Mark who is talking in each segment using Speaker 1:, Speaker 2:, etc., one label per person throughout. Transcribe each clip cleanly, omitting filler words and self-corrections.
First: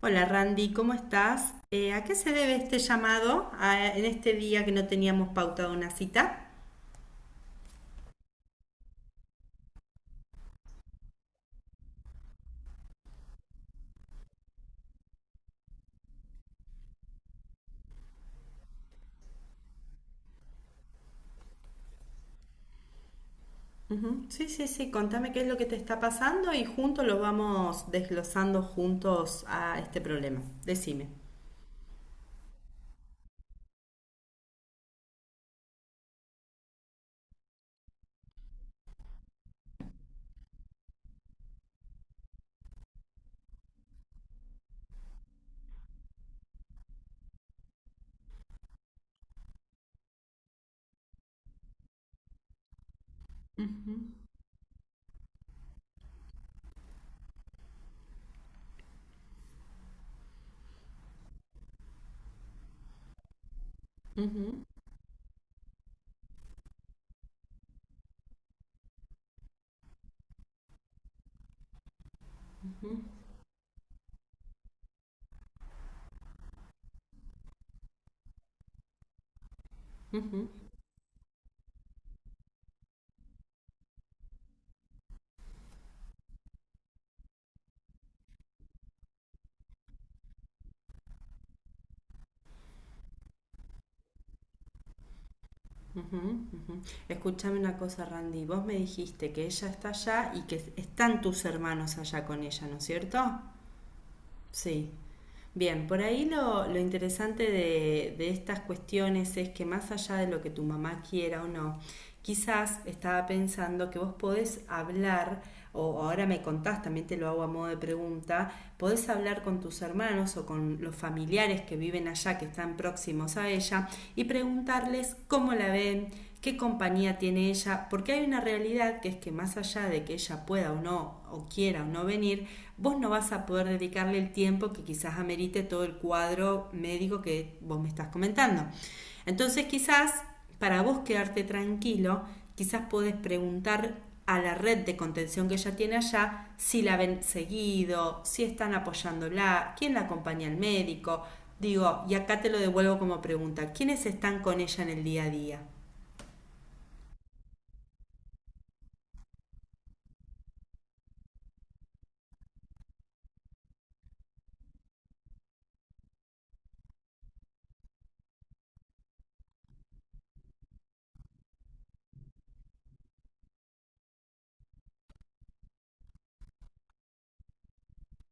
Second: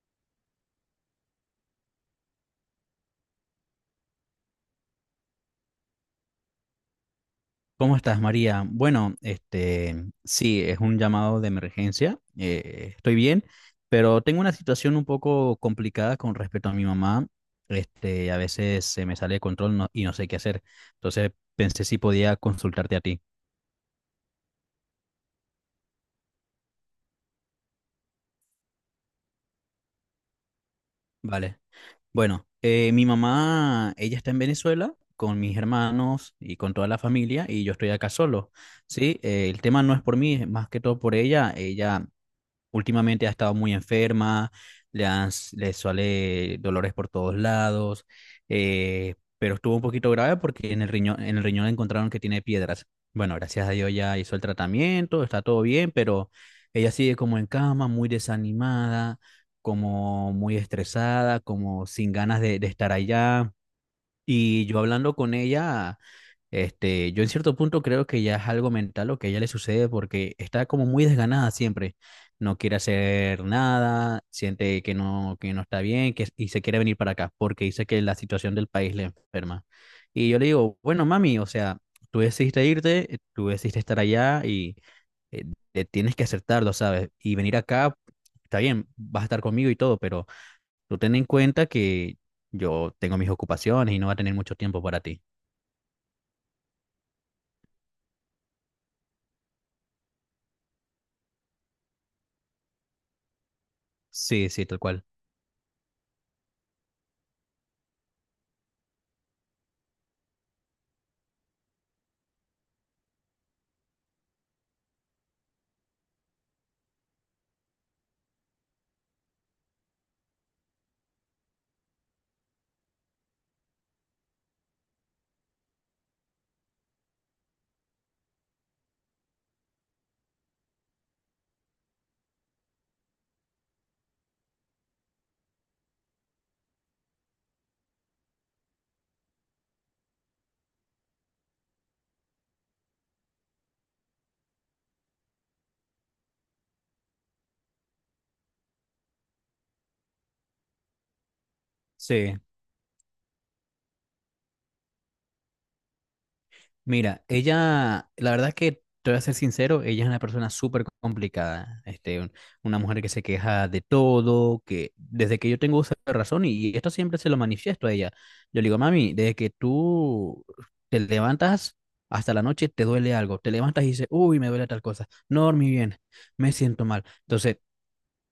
Speaker 1: Hola Randy, ¿cómo estás? ¿A qué se debe este llamado en este día que no teníamos pautado una cita?
Speaker 2: ¿Cómo estás, María? Sí, es un llamado de emergencia. Estoy bien, pero tengo una situación un poco complicada con respecto a mi mamá. A veces se me sale de control y no sé qué hacer. Entonces pensé si podía consultarte a ti.
Speaker 1: Ujú. Sí, sí, sí, contame qué es lo que te está pasando y juntos lo vamos desglosando juntos a este problema. Decime.
Speaker 2: Vale. Bueno, Mi mamá, ella está en Venezuela con mis hermanos y con toda la familia, y yo estoy acá solo. Sí. El tema no es por mí, es más que todo por ella. Últimamente ha estado muy enferma, le suele dolores por todos lados, pero estuvo un poquito grave porque en el riñón encontraron que tiene piedras. Bueno, gracias a Dios ya hizo el tratamiento, está todo bien, pero ella sigue como en cama, muy desanimada, como muy estresada, como sin ganas de estar allá. Y
Speaker 1: Ujú,
Speaker 2: yo hablando con ella yo en cierto punto creo que ya es algo mental lo que a ella le sucede, porque está como muy desganada siempre. No quiere hacer nada, siente que no está bien que, y se quiere venir para acá porque dice que la situación del país le enferma. Y yo le
Speaker 1: ujú,
Speaker 2: digo, bueno, mami, o sea, tú decidiste irte, tú decidiste estar allá y eh, te tienes que aceptarlo, ¿sabes? Y venir acá, está bien, vas a estar conmigo y todo, pero tú ten en cuenta que yo tengo mis ocupaciones y no va a tener mucho tiempo para ti.
Speaker 1: ujú, ujú. Escúchame una cosa, Randy. Vos me dijiste que ella está allá y que están tus hermanos allá con ella, ¿no es cierto?
Speaker 2: Sí, sí, tal
Speaker 1: Sí.
Speaker 2: cual.
Speaker 1: Bien, por ahí lo interesante de estas cuestiones es que más allá de lo que tu mamá quiera o no, quizás estaba pensando que vos podés hablar, o ahora me contás, también te lo hago a modo de pregunta, podés hablar con tus hermanos o con los familiares que viven allá, que están próximos a ella, y preguntarles cómo la ven, qué compañía tiene ella, porque hay una realidad que es que más allá de que ella pueda o no, o quiera o no venir, vos no vas a poder dedicarle el tiempo que quizás amerite todo el cuadro médico que vos me estás comentando. Entonces quizás para vos quedarte tranquilo, quizás podés preguntar a la red de contención que ella tiene allá si la ven seguido, si están apoyándola, quién la acompaña al médico. Digo, y
Speaker 2: Sí,
Speaker 1: acá te lo devuelvo como pregunta, ¿quiénes están con ella en el día a día?
Speaker 2: mira, ella, la verdad es que te voy a ser sincero, ella es una persona súper complicada, una mujer que se queja de todo, que desde que yo tengo uso de razón, y, esto siempre se lo manifiesto a ella. Yo le digo, mami, desde que tú te levantas hasta la noche te duele algo, te levantas y dices, uy, me duele tal cosa, no dormí bien, me siento mal. Entonces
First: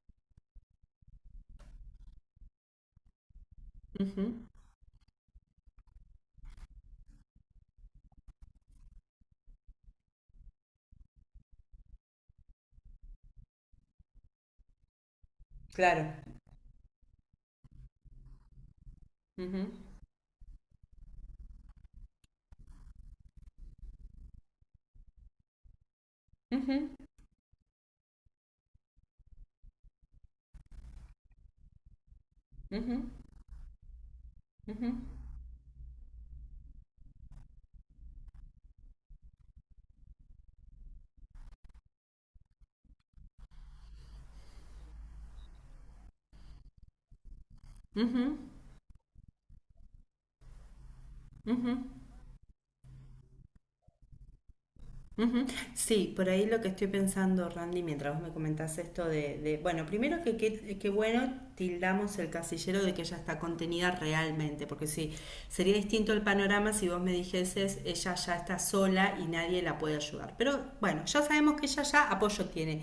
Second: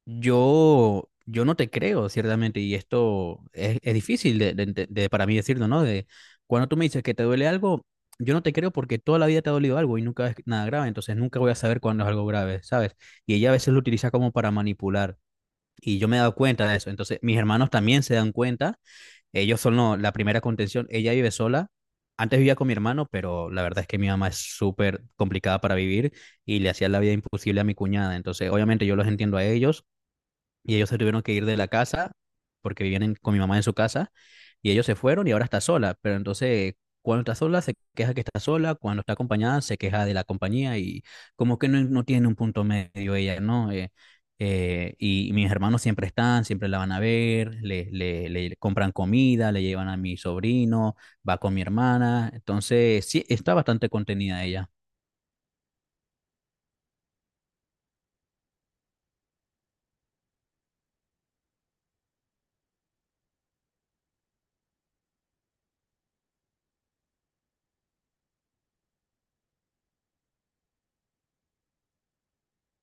Speaker 2: yo, no te creo, ciertamente, y esto es difícil
Speaker 1: Ujú.
Speaker 2: para mí decirlo, ¿no? De cuando tú me dices que te duele algo, yo no te creo porque toda la vida te ha dolido algo y nunca es nada grave, entonces nunca voy a saber cuándo es algo grave, ¿sabes? Y ella a veces lo utiliza como para manipular, y
Speaker 1: Claro.
Speaker 2: yo me he dado cuenta de eso. Entonces mis hermanos también se dan cuenta, ellos
Speaker 1: Ujú,
Speaker 2: son la primera contención, ella vive sola, antes vivía con mi hermano, pero la verdad es que mi mamá es súper complicada para vivir y le hacía
Speaker 1: ujú,
Speaker 2: la vida imposible a mi cuñada, entonces obviamente yo los entiendo a ellos y ellos se tuvieron que ir de la casa porque vivían
Speaker 1: ujú,
Speaker 2: con mi mamá en su casa y ellos
Speaker 1: ujú.
Speaker 2: se fueron y ahora está sola. Pero entonces, cuando está sola se queja que está sola, cuando está acompañada se queja de la compañía y como que no, no tiene un punto medio ella, ¿no? Y mis hermanos siempre están, siempre la van a ver, le compran comida, le llevan a mi sobrino, va con mi hermana, entonces sí, está bastante contenida ella.
Speaker 1: Sí, por ahí lo que estoy pensando, Randy, mientras vos me comentás esto de, bueno, primero que bueno, tildamos el casillero de que ella está contenida realmente, porque sí, sería distinto el panorama si vos me dijeses, ella ya está sola y nadie la puede ayudar. Pero bueno, ya sabemos que ella ya apoyo tiene.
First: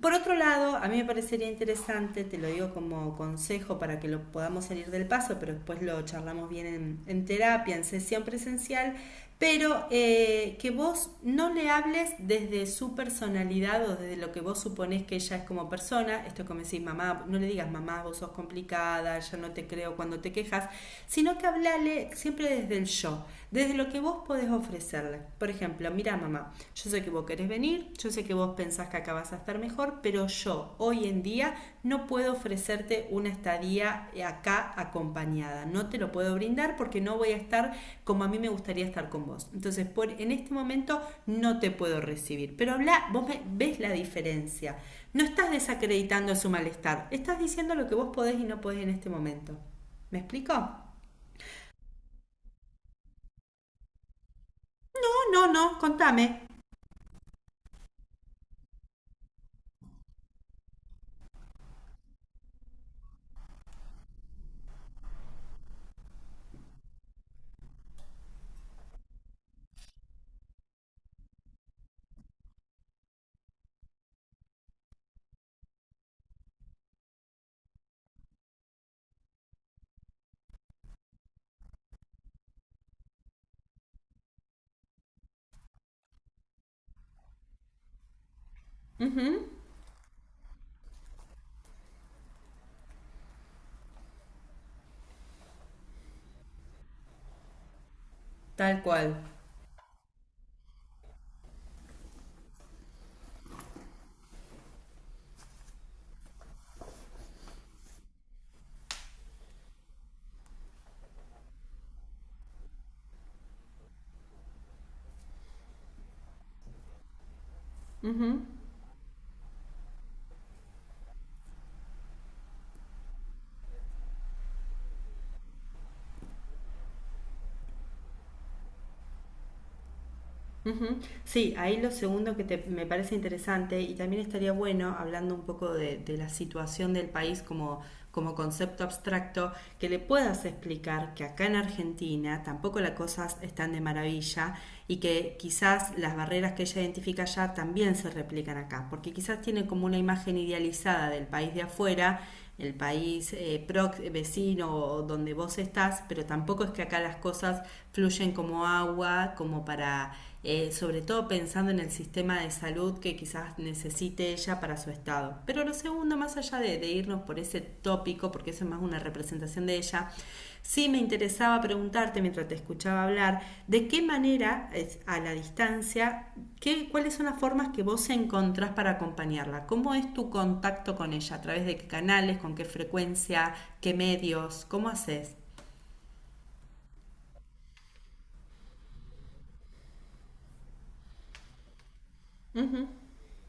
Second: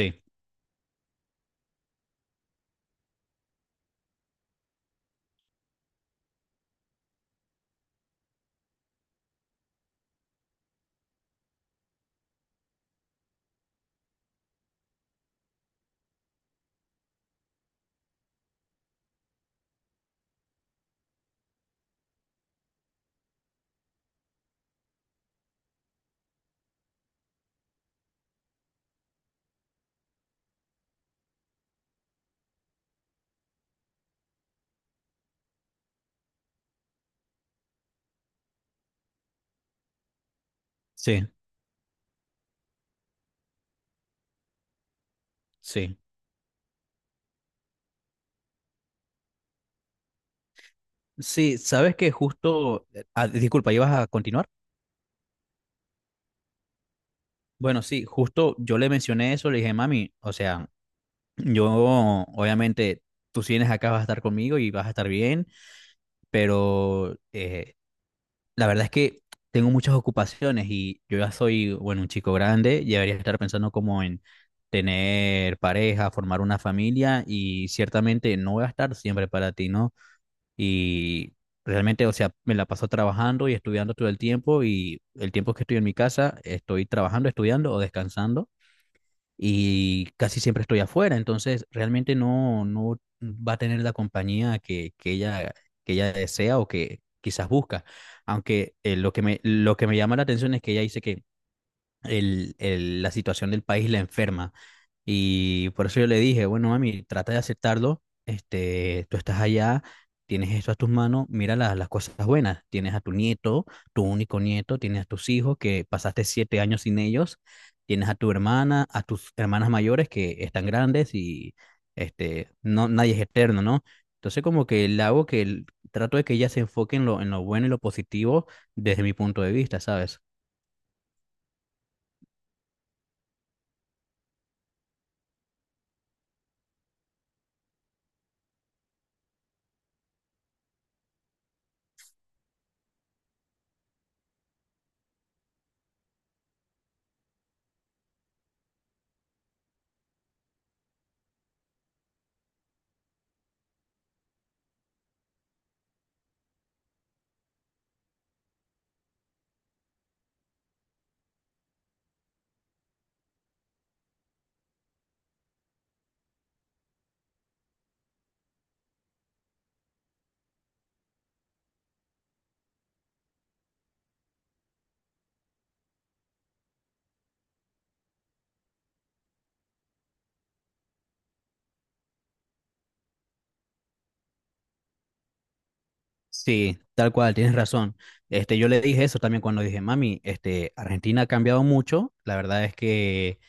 Speaker 1: Por otro lado, a mí me parecería interesante, te lo digo como consejo para que lo podamos salir del paso, pero después lo charlamos bien en terapia, en sesión presencial, pero que vos no le hables desde su personalidad o desde lo que vos suponés que ella es como persona, esto es como decís, mamá, no le digas, mamá, vos sos complicada, ya no te creo cuando te quejas, sino que hablale siempre desde el yo, desde lo que vos podés ofrecerle. Por ejemplo, mira mamá, yo sé que vos querés venir, yo sé que vos pensás que acá vas a estar mejor, pero yo hoy en día no puedo ofrecerte una estadía acá acompañada, no te lo puedo brindar porque no voy a estar como a mí me gustaría estar con vos. Entonces, en este momento
Speaker 2: sí,
Speaker 1: no te puedo recibir, pero habla, vos ves la diferencia, no estás
Speaker 2: sí.
Speaker 1: desacreditando su malestar, estás diciendo lo que vos podés y no podés en este momento. ¿Me explico?
Speaker 2: Sí, sabes que justo, disculpa, ¿ibas a continuar?
Speaker 1: No, no, no, contame.
Speaker 2: Bueno, sí, justo yo le mencioné eso, le dije, mami, o sea, yo obviamente, tú si vienes acá vas a estar conmigo y vas a estar bien, pero la verdad es que tengo muchas ocupaciones y yo ya soy, bueno, un chico grande, ya debería estar pensando como en tener pareja, formar una familia, y ciertamente no voy a estar siempre para ti, ¿no? Y realmente, o sea, me la paso trabajando y estudiando todo el tiempo, y el tiempo que estoy en mi casa estoy trabajando, estudiando o descansando, y casi siempre estoy afuera. Entonces realmente no, no va a tener la compañía que, que ella desea o que quizás busca. Aunque
Speaker 1: Tal cual.
Speaker 2: lo que me llama la atención es que ella dice que la situación del país la enferma. Y por eso yo le dije, bueno, mami, trata de aceptarlo, tú estás allá, tienes esto a tus manos, mira las cosas buenas, tienes a tu nieto, tu único nieto, tienes a tus hijos que pasaste 7 años sin ellos, tienes a tu hermana, a tus hermanas mayores que están grandes, y no, nadie es eterno, ¿no? Entonces como que le hago trato de que ella se enfoque en lo bueno y lo positivo desde mi punto de vista, ¿sabes?
Speaker 1: Ujú. Sí, ahí lo segundo que me parece interesante y también estaría bueno, hablando un poco de la situación del país como, como concepto abstracto, que le puedas explicar que acá en Argentina tampoco las cosas están de maravilla y que quizás las barreras que ella identifica allá también se replican acá, porque quizás tiene como una imagen idealizada del país de afuera, el país vecino o donde vos estás, pero tampoco es que acá las cosas fluyen como agua, como para sobre todo pensando en el sistema de salud que quizás necesite ella para su estado. Pero lo segundo, más allá de irnos por ese tópico, porque eso es más una representación de ella, sí me interesaba preguntarte mientras te escuchaba hablar, de qué manera, a la distancia, cuáles son las formas que vos encontrás para acompañarla, cómo es tu contacto con ella, a través de qué canales, con qué frecuencia, qué medios, cómo haces.
Speaker 2: Sí, tal cual, tienes razón. Yo le dije eso también cuando dije, mami, este, Argentina ha cambiado mucho. La verdad es que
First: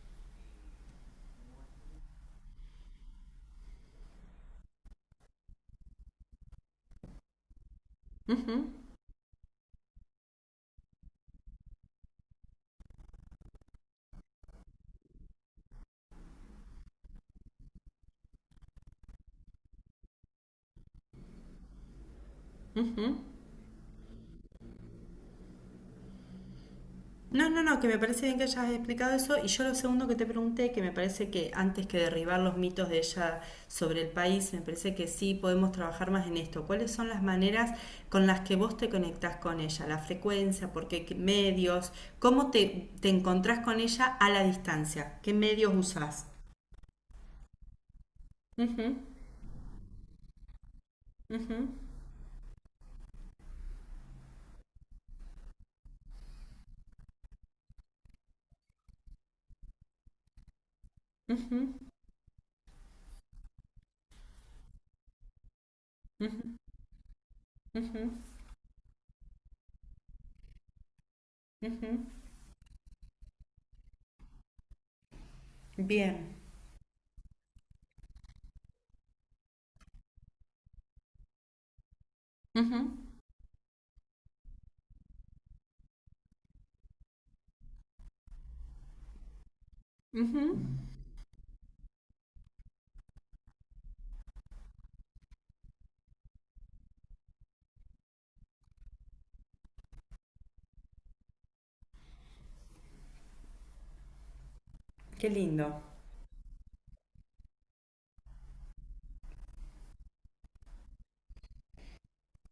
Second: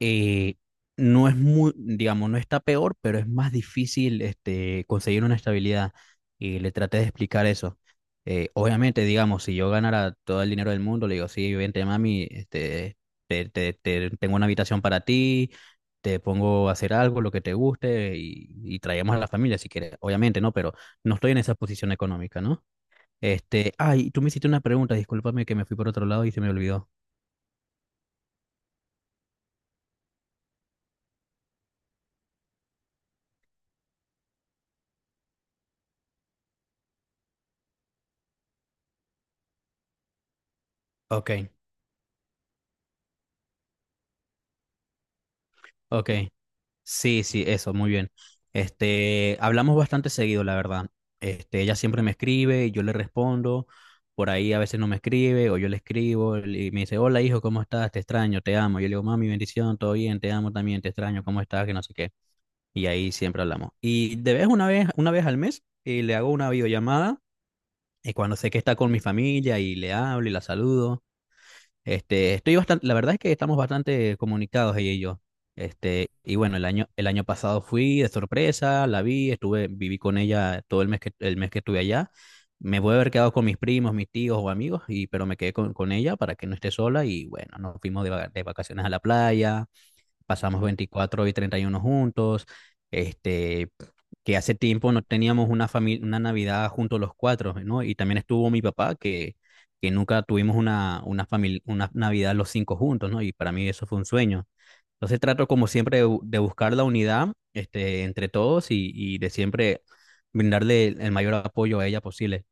Speaker 2: eh, no es muy, digamos, no está peor, pero es más difícil, este, conseguir una estabilidad. Y le traté de explicar eso. Obviamente, digamos, si yo ganara todo el dinero del mundo, le digo, sí, vente, mami, este, tengo una habitación para ti, te pongo a hacer algo, lo que te guste, y traemos a la familia si quieres. Obviamente, ¿no? Pero no estoy en esa posición económica, ¿no? Este, ay, tú me hiciste una pregunta, discúlpame que me fui por otro lado y se me olvidó.
Speaker 1: No, no, no, que me parece bien que hayas explicado eso. Y yo lo segundo que te pregunté, que me parece que antes que derribar los mitos de ella sobre el país, me parece que sí podemos trabajar más en esto. ¿Cuáles son las maneras con las que vos te conectás con ella? La frecuencia, por qué
Speaker 2: Ok,
Speaker 1: medios, cómo te encontrás con ella a la distancia, qué medios
Speaker 2: ok.
Speaker 1: usás.
Speaker 2: Sí, sí, eso, muy bien.
Speaker 1: Ujú,
Speaker 2: Este, hablamos bastante seguido, la verdad. Este,
Speaker 1: ujú.
Speaker 2: ella siempre me escribe y yo le respondo. Por ahí a veces no me escribe o yo le escribo y me dice, hola hijo, ¿cómo estás? Te extraño, te amo. Yo le digo, mami, bendición, todo bien, te amo también, te extraño, ¿cómo estás? Que no sé qué. Y ahí siempre hablamos. Y de vez una vez, una vez al mes, le hago una videollamada y cuando sé que está con mi familia y le hablo y la saludo. Este, estoy bastante, la verdad es que estamos bastante comunicados ella y yo. Este,
Speaker 1: Bien.
Speaker 2: y bueno, el año pasado fui de sorpresa, la vi, estuve, viví con ella todo el mes el mes que estuve allá. Me voy a
Speaker 1: Ujú,
Speaker 2: haber quedado con mis primos, mis tíos o amigos, y, pero me quedé con ella para que no esté sola, y bueno, nos fuimos de vacaciones a la playa, pasamos
Speaker 1: ujú.
Speaker 2: 24 y 31 juntos, este, que hace tiempo no teníamos una familia, una Navidad juntos los cuatro, ¿no? Y también estuvo mi papá, que nunca tuvimos una Navidad los cinco juntos, ¿no? Y para mí eso fue un sueño. Entonces
Speaker 1: Qué
Speaker 2: trato como
Speaker 1: lindo.
Speaker 2: siempre de buscar la unidad, este, entre todos, y de siempre brindarle el mayor apoyo a ella posible.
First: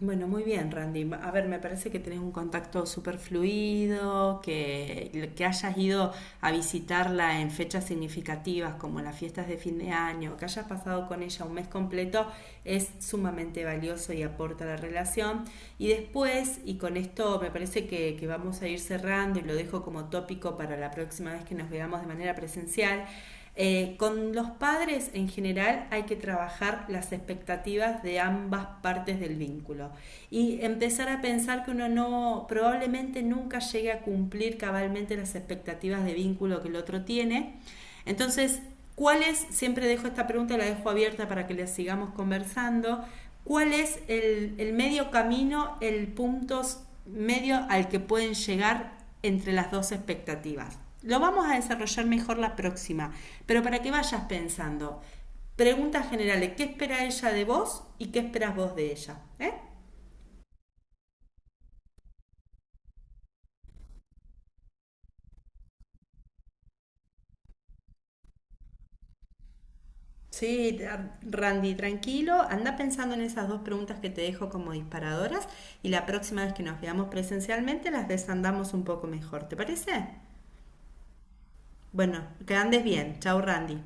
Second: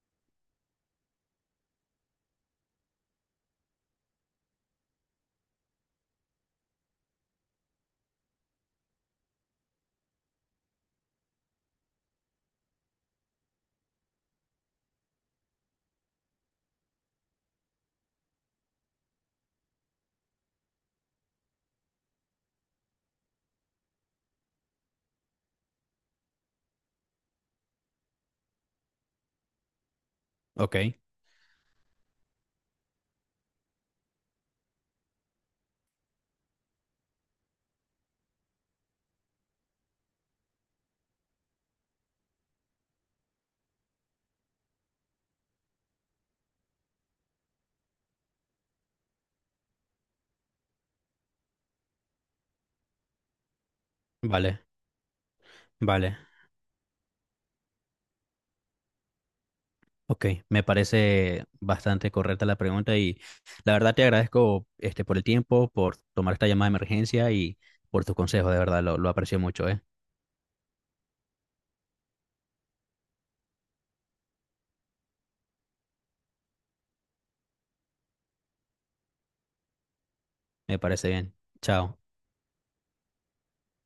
Speaker 1: Bueno, muy bien, Randy. A ver, me parece que tenés un contacto súper fluido, que hayas ido a visitarla en fechas significativas como las fiestas de fin de año, que hayas pasado con ella un mes completo, es sumamente valioso y aporta a la relación. Y después, y con esto me parece que vamos a ir cerrando y lo dejo como tópico para la próxima vez que nos veamos de manera presencial, con los padres en general hay que trabajar las expectativas de ambas partes del vínculo y
Speaker 2: Ok,
Speaker 1: empezar a pensar que uno no probablemente nunca llegue a cumplir cabalmente las expectativas de vínculo que el otro tiene. Entonces, ¿cuáles? Siempre dejo esta pregunta, la dejo abierta para que les sigamos conversando. ¿Cuál es el medio camino, el punto medio al que pueden llegar entre las dos expectativas? Lo vamos a desarrollar mejor la próxima, pero para que vayas
Speaker 2: vale,
Speaker 1: pensando, preguntas
Speaker 2: vale.
Speaker 1: generales, ¿qué espera ella de vos y qué esperas vos de ella? ¿Eh?
Speaker 2: Ok, me parece bastante correcta la pregunta, y la verdad te agradezco, este, por el tiempo, por tomar esta llamada de emergencia y por tus consejos. De verdad, lo aprecio mucho, ¿eh?
Speaker 1: Sí, Randy, tranquilo, anda pensando en esas dos preguntas que te dejo como disparadoras y la próxima vez que nos veamos presencialmente las desandamos un poco mejor, ¿te parece?
Speaker 2: Me parece bien. Chao.
Speaker 1: Bueno, que andes bien, chao Randy.